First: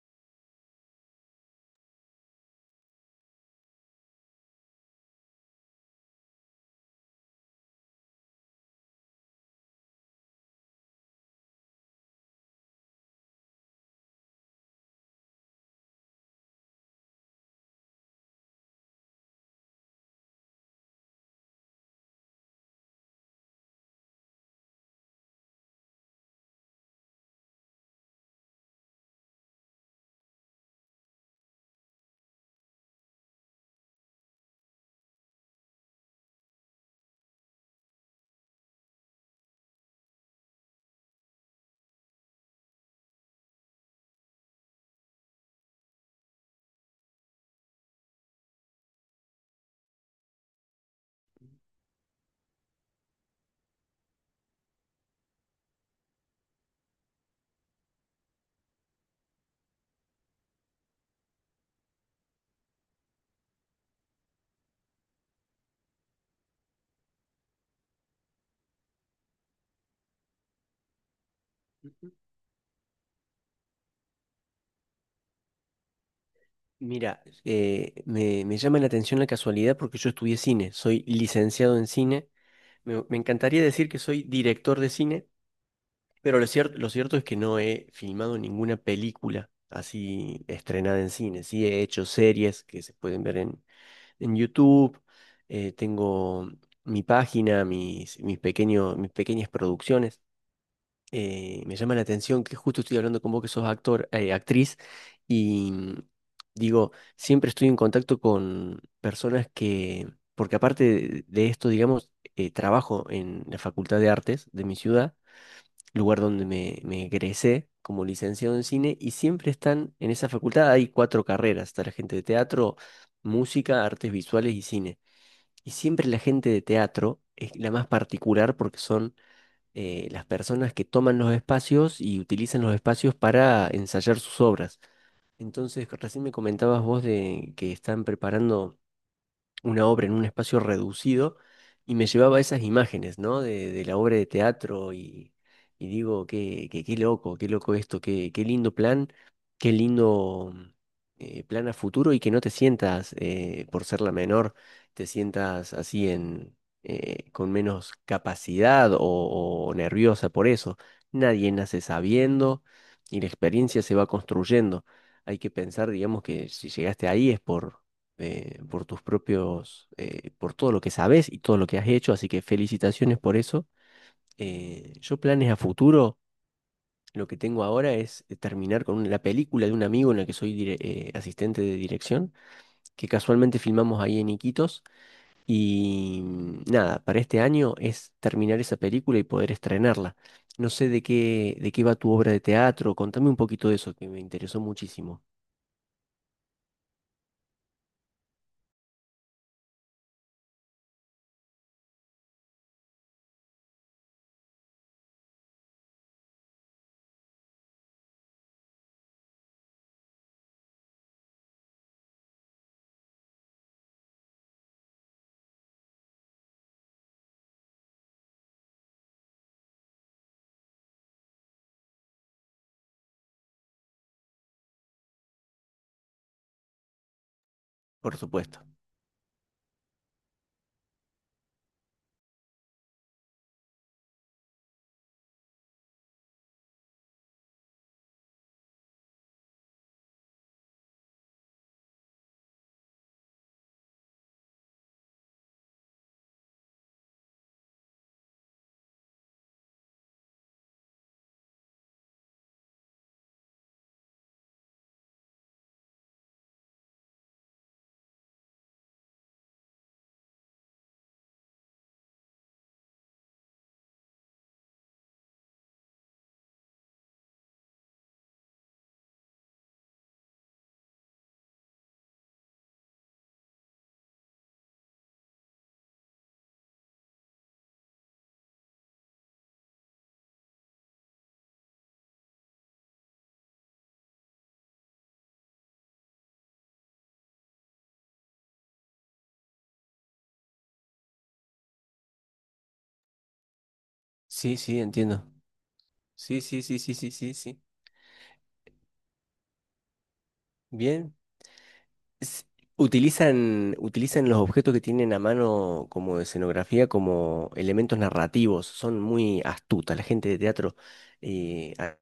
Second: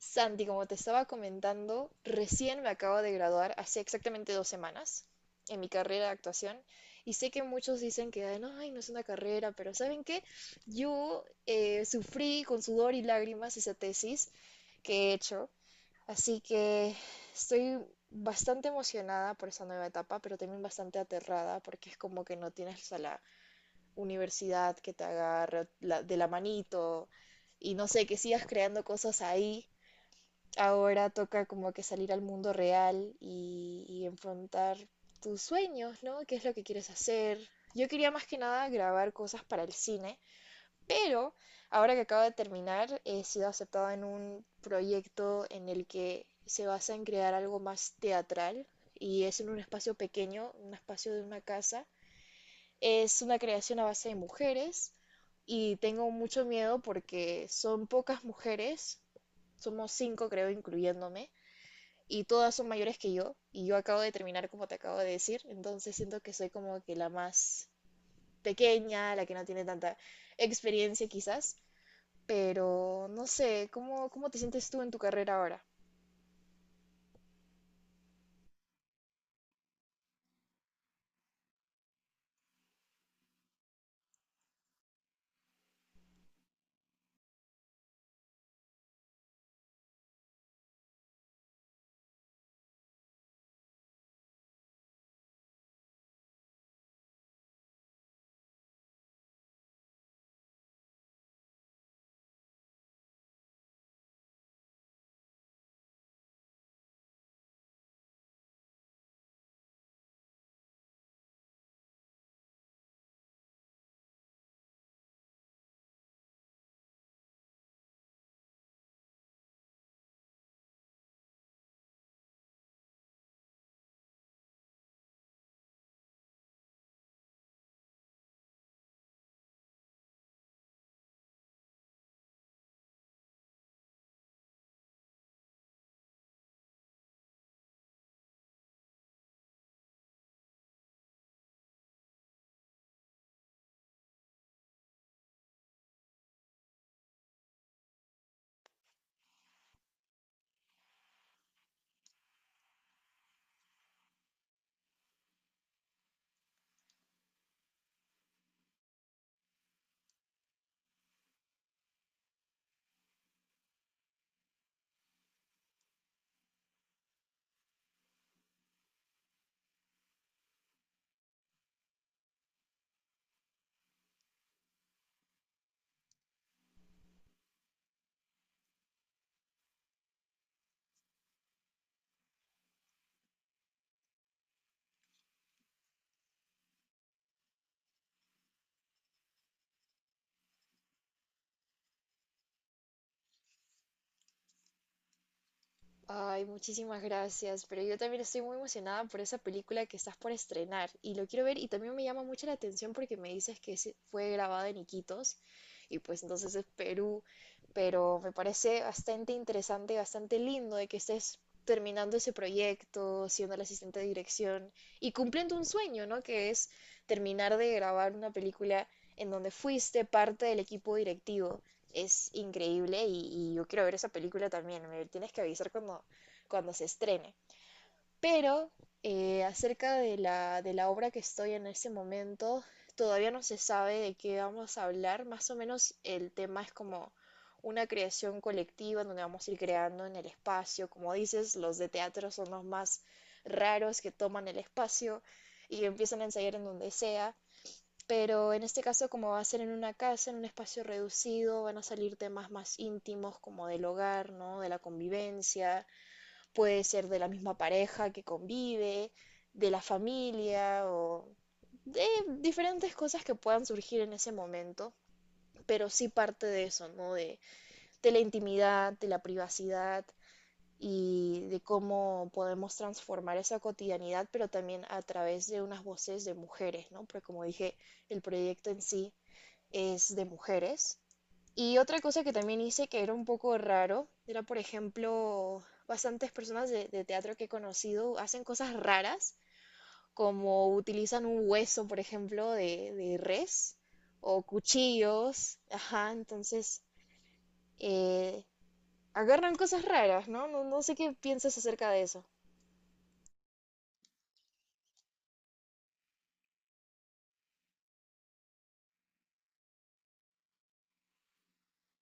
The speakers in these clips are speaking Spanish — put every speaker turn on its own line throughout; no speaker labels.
Santi, como te estaba comentando, recién me acabo de graduar hace exactamente 2 semanas en mi carrera de actuación, y sé que muchos dicen que ay, no es una carrera", pero ¿saben qué? Yo sufrí con sudor y lágrimas esa tesis que he hecho, así que estoy bastante emocionada por esa nueva etapa, pero también bastante aterrada porque es como que no tienes a la universidad que te agarre de la manito y no sé, que sigas creando cosas ahí. Ahora toca como que salir al mundo real y enfrentar tus sueños, ¿no? ¿Qué es lo que quieres hacer? Yo quería más que nada grabar cosas para el cine, pero ahora que acabo de terminar, he sido aceptada en un proyecto en el que se basa en crear algo más teatral y es en un espacio pequeño, un espacio de una casa. Es una creación a base de mujeres y tengo mucho miedo porque son pocas mujeres, somos cinco creo incluyéndome, y todas son mayores que yo, y yo acabo de terminar como te acabo de decir. Entonces siento que soy como que la más pequeña, la que no tiene tanta experiencia quizás, pero no sé, ¿cómo te sientes tú en tu carrera ahora?
Mira, me llama la atención la casualidad porque yo estudié cine, soy licenciado en cine. Me encantaría decir que soy director de cine, pero lo cierto es que no he filmado ninguna película así estrenada en cine. Sí he hecho series que se pueden ver en YouTube. Tengo mi página, mis pequeños, mis pequeñas producciones. Me llama la atención que justo estoy hablando con vos que sos actor, actriz, y mm, digo, siempre estoy en contacto con personas que, porque aparte de esto, digamos, trabajo en la Facultad de Artes de mi ciudad, lugar donde me egresé como licenciado en cine, y siempre están en esa facultad, hay cuatro carreras, está la gente de teatro, música, artes visuales y cine. Y siempre la gente de teatro es la más particular porque son las personas que toman los espacios y utilizan los espacios para ensayar sus obras. Entonces, recién me comentabas vos de que están preparando una obra en un espacio reducido y me llevaba esas imágenes, ¿no? De la obra de teatro y digo, qué loco esto, qué lindo plan a futuro y que no te sientas, por ser la menor, te sientas así en... con menos capacidad o nerviosa por eso. Nadie nace sabiendo y la experiencia se va construyendo. Hay que pensar, digamos, que si llegaste ahí es por tus propios, por todo lo que sabes y todo lo que has hecho, así que felicitaciones por eso. Yo planes a futuro, lo que tengo ahora es terminar con la película de un amigo en la que soy asistente de dirección, que casualmente filmamos ahí en Iquitos, nada, para este año es terminar esa película y poder estrenarla. No sé de qué va tu obra de teatro, contame un poquito de eso, que me interesó muchísimo,
Ay, muchísimas gracias, pero yo también estoy muy emocionada por esa película que estás por estrenar y lo quiero ver, y también me llama mucho la atención porque me dices que fue grabada en Iquitos y pues entonces es Perú, pero me parece bastante interesante, bastante lindo de que estés terminando ese proyecto, siendo el asistente de dirección y cumpliendo un sueño, ¿no? Que es terminar de grabar una película en donde fuiste parte del equipo directivo es increíble, y yo quiero ver esa película también. Me tienes que avisar cuando se estrene.
por supuesto.
Pero acerca de de la obra que estoy en este momento, todavía no se sabe de qué vamos a hablar. Más o menos el tema es como una creación colectiva en donde vamos a ir creando en el espacio. Como dices, los de teatro son los más raros, que toman el espacio y empiezan a ensayar en donde sea. Pero en este caso, como va a ser en una casa, en un espacio reducido, van a salir temas más íntimos como del hogar, ¿no? De la convivencia, puede ser de la misma pareja que convive, de la familia o de diferentes cosas que puedan surgir en ese momento, pero sí parte de eso, ¿no? De la intimidad, de la privacidad y de cómo podemos transformar esa cotidianidad, pero también a través de unas voces de mujeres, ¿no? Porque como dije, el proyecto en sí es de mujeres. Y otra cosa que también hice que era un poco raro, era por ejemplo, bastantes personas de teatro que he conocido hacen cosas raras, como utilizan un hueso, por ejemplo, de res o
Sí, sí, entiendo.
cuchillos, ajá,
Sí, sí, sí,
entonces
sí, sí, sí, sí.
eh, agarran cosas raras, ¿no? ¿no? No sé qué
Bien.
piensas acerca de eso.
s- Utilizan, utilizan los objetos que tienen a mano como escenografía, como elementos narrativos. Son muy astutas la gente de teatro, eh, a-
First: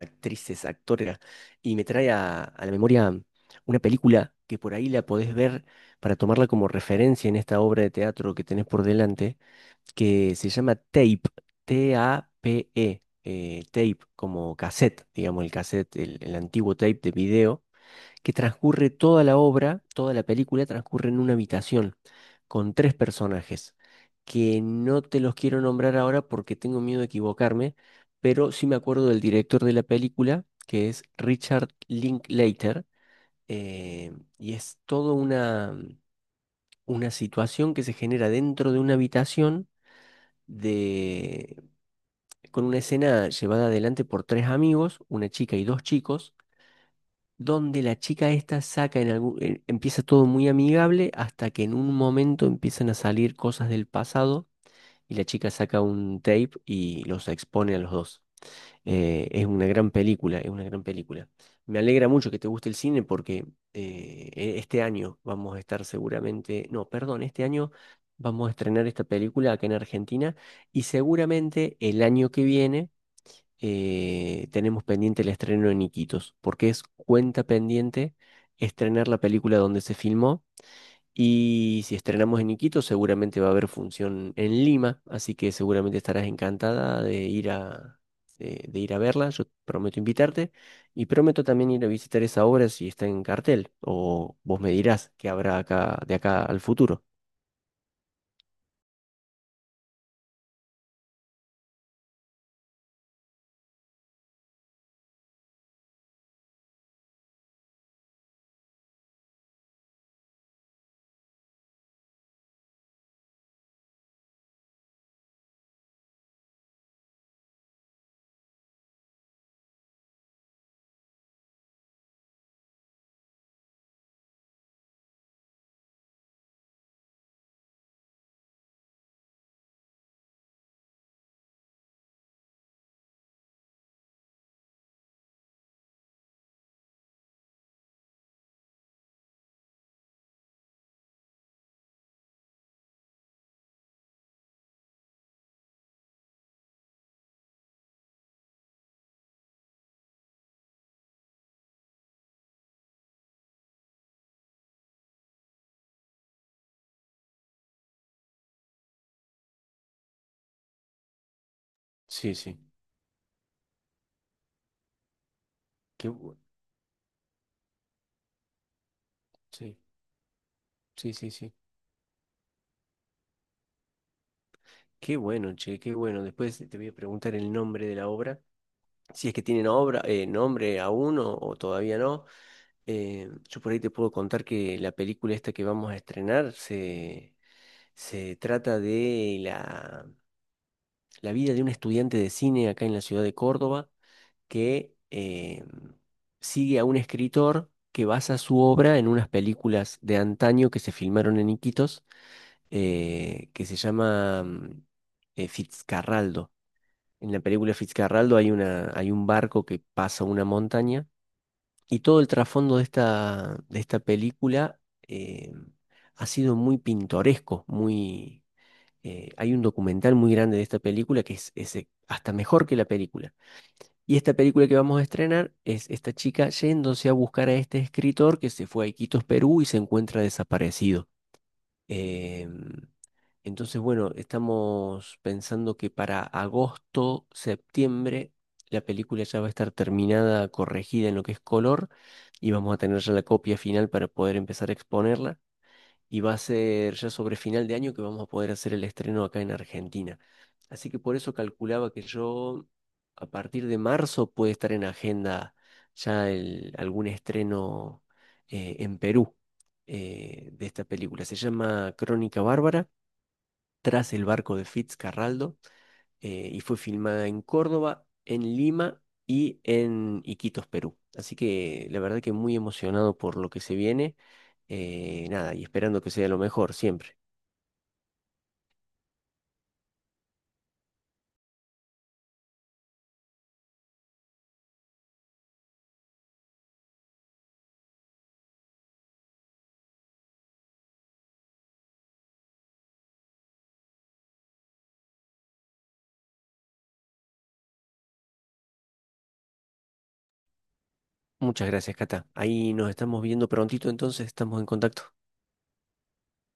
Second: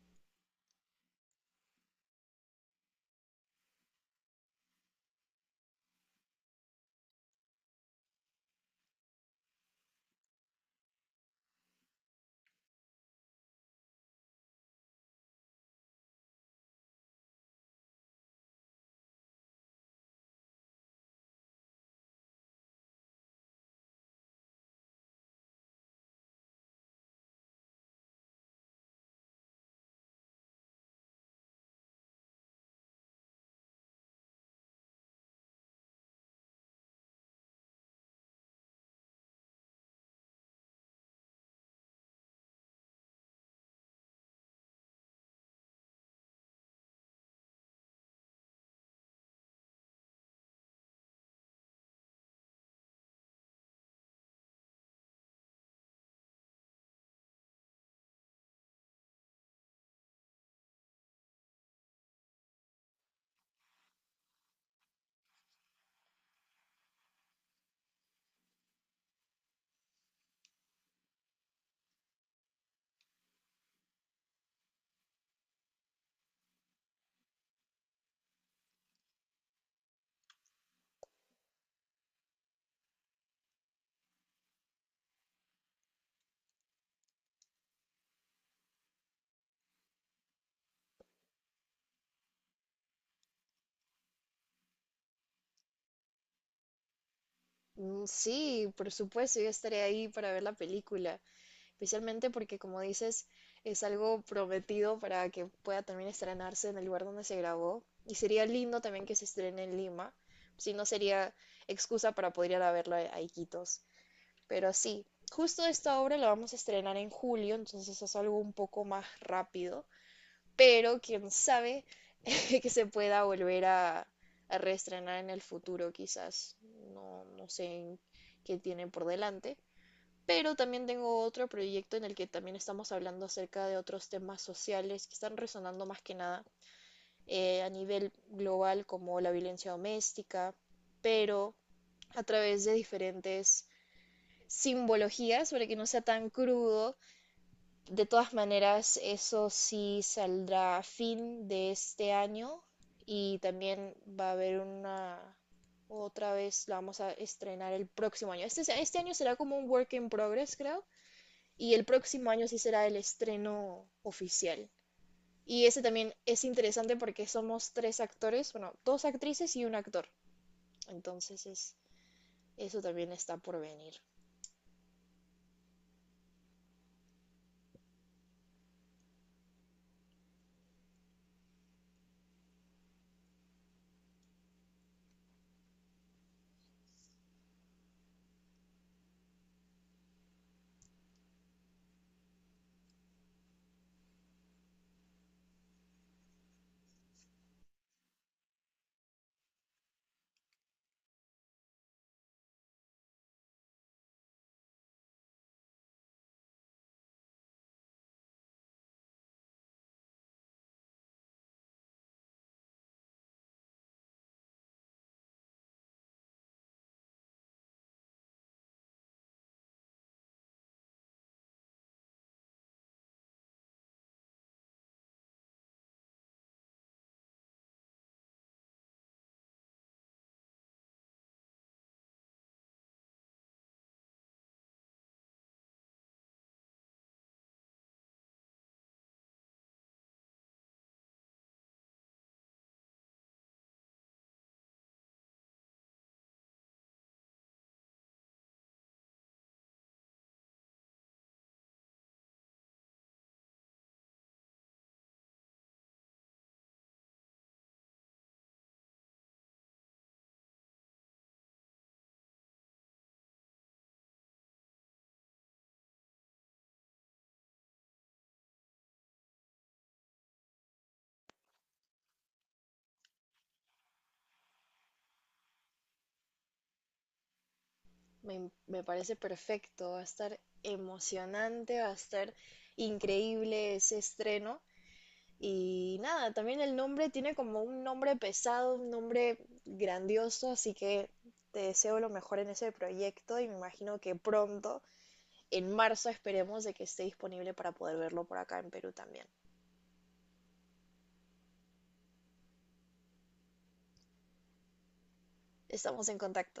actrices, actores. Y me trae a la memoria una película que por ahí la podés ver para tomarla como referencia en esta obra de teatro que tenés por delante, que se llama Tape, TAPE, Tape, como cassette, digamos, el cassette, el antiguo tape de video, que transcurre toda la obra, toda la película transcurre en una habitación con tres personajes, que no te los quiero nombrar ahora porque tengo miedo de equivocarme, pero sí me acuerdo del director de la película, que es Richard Linklater. eh, y es toda una, una situación que se genera dentro de una habitación de, con una escena llevada adelante por tres amigos, una chica y dos chicos, donde la chica esta saca en algún, empieza todo muy amigable hasta que en un momento empiezan a salir cosas del pasado y la chica saca un tape y los expone a los dos. Es una gran película, es una gran película. Me alegra mucho que te guste el cine porque este año vamos a estar seguramente, no, perdón, este año vamos a estrenar esta película acá en Argentina y seguramente el año que viene tenemos pendiente el estreno en Iquitos, porque es cuenta pendiente estrenar la película donde se filmó. Y si estrenamos en Iquitos, seguramente va a haber función en Lima, así que seguramente estarás encantada de ir de ir a verla. Yo prometo invitarte y prometo también ir a visitar esa obra si está en cartel, o vos me dirás que habrá acá, de acá al futuro.
Mm, sí, por supuesto, yo estaré ahí para ver la película, especialmente porque, como dices, es algo prometido para que pueda también estrenarse en el lugar donde se grabó. Y sería lindo también que se estrene en Lima, si no sería excusa para poder ir a verlo a Iquitos. Pero sí, justo esta obra la vamos a estrenar en julio, entonces es algo un poco más rápido, pero quién sabe que se pueda volver a reestrenar en el futuro, quizás. No, no sé en qué tiene por delante, pero también tengo otro proyecto en el que también estamos hablando acerca de otros temas sociales que están resonando más que nada a nivel global, como la violencia doméstica, pero a través de diferentes simbologías para que no sea tan crudo. De todas maneras, eso sí saldrá a fin de este año y también va a haber una, otra vez la vamos a estrenar el próximo año. Este año será como un work in progress, creo, y el próximo
Sí,
año sí
sí.
será el estreno oficial. Y ese
Qué
también
bu-
es interesante porque somos tres actores, bueno, dos actrices y un
sí,
actor.
sí, sí,
Entonces
sí.
es, eso también está por venir.
Qué bueno, che, qué bueno. Después te voy a preguntar el nombre de la obra si es que tienen obra, nombre aún o todavía no. Yo por ahí te puedo contar que la película esta que vamos a estrenar se trata de la vida de un estudiante de cine acá en la ciudad de Córdoba que sigue a un escritor que basa su obra en unas películas de antaño que se filmaron en Iquitos, que se llama Fitzcarraldo. En la película Fitzcarraldo hay una, hay un barco que pasa una montaña. Y todo el trasfondo de esta película eh, ha sido muy pintoresco, muy... hay un documental muy grande de esta película que es, hasta mejor que la película. Y esta película que vamos a estrenar es esta chica yéndose a buscar a este escritor que se fue a Iquitos, Perú, y se encuentra desaparecido. Em, entonces, bueno, estamos pensando que para agosto, septiembre, la película ya va a estar terminada, corregida en lo que es color, y vamos a tener ya la copia final para poder empezar a exponerla. Y va a ser ya sobre final de año que vamos a poder hacer el estreno acá en Argentina. Así que por eso calculaba que yo a partir de marzo puede estar en agenda ya algún estreno en Perú, de esta película. Se llama Crónica Bárbara. Tras el barco de Fitzcarraldo. Y fue filmada en Córdoba, en Lima y en Iquitos, Perú. Así que la verdad que muy emocionado por lo que se viene. Nada, y esperando que sea lo mejor siempre.
Me parece perfecto, va a estar emocionante, va a estar increíble ese estreno. Y nada, también el nombre tiene como un nombre pesado, un nombre grandioso, así que te deseo lo mejor en ese proyecto y me imagino que pronto en marzo esperemos de que esté disponible para poder verlo por acá en Perú también.
Muchas gracias, Cata. Ahí nos estamos viendo prontito, entonces estamos en contacto.
Estamos en contacto.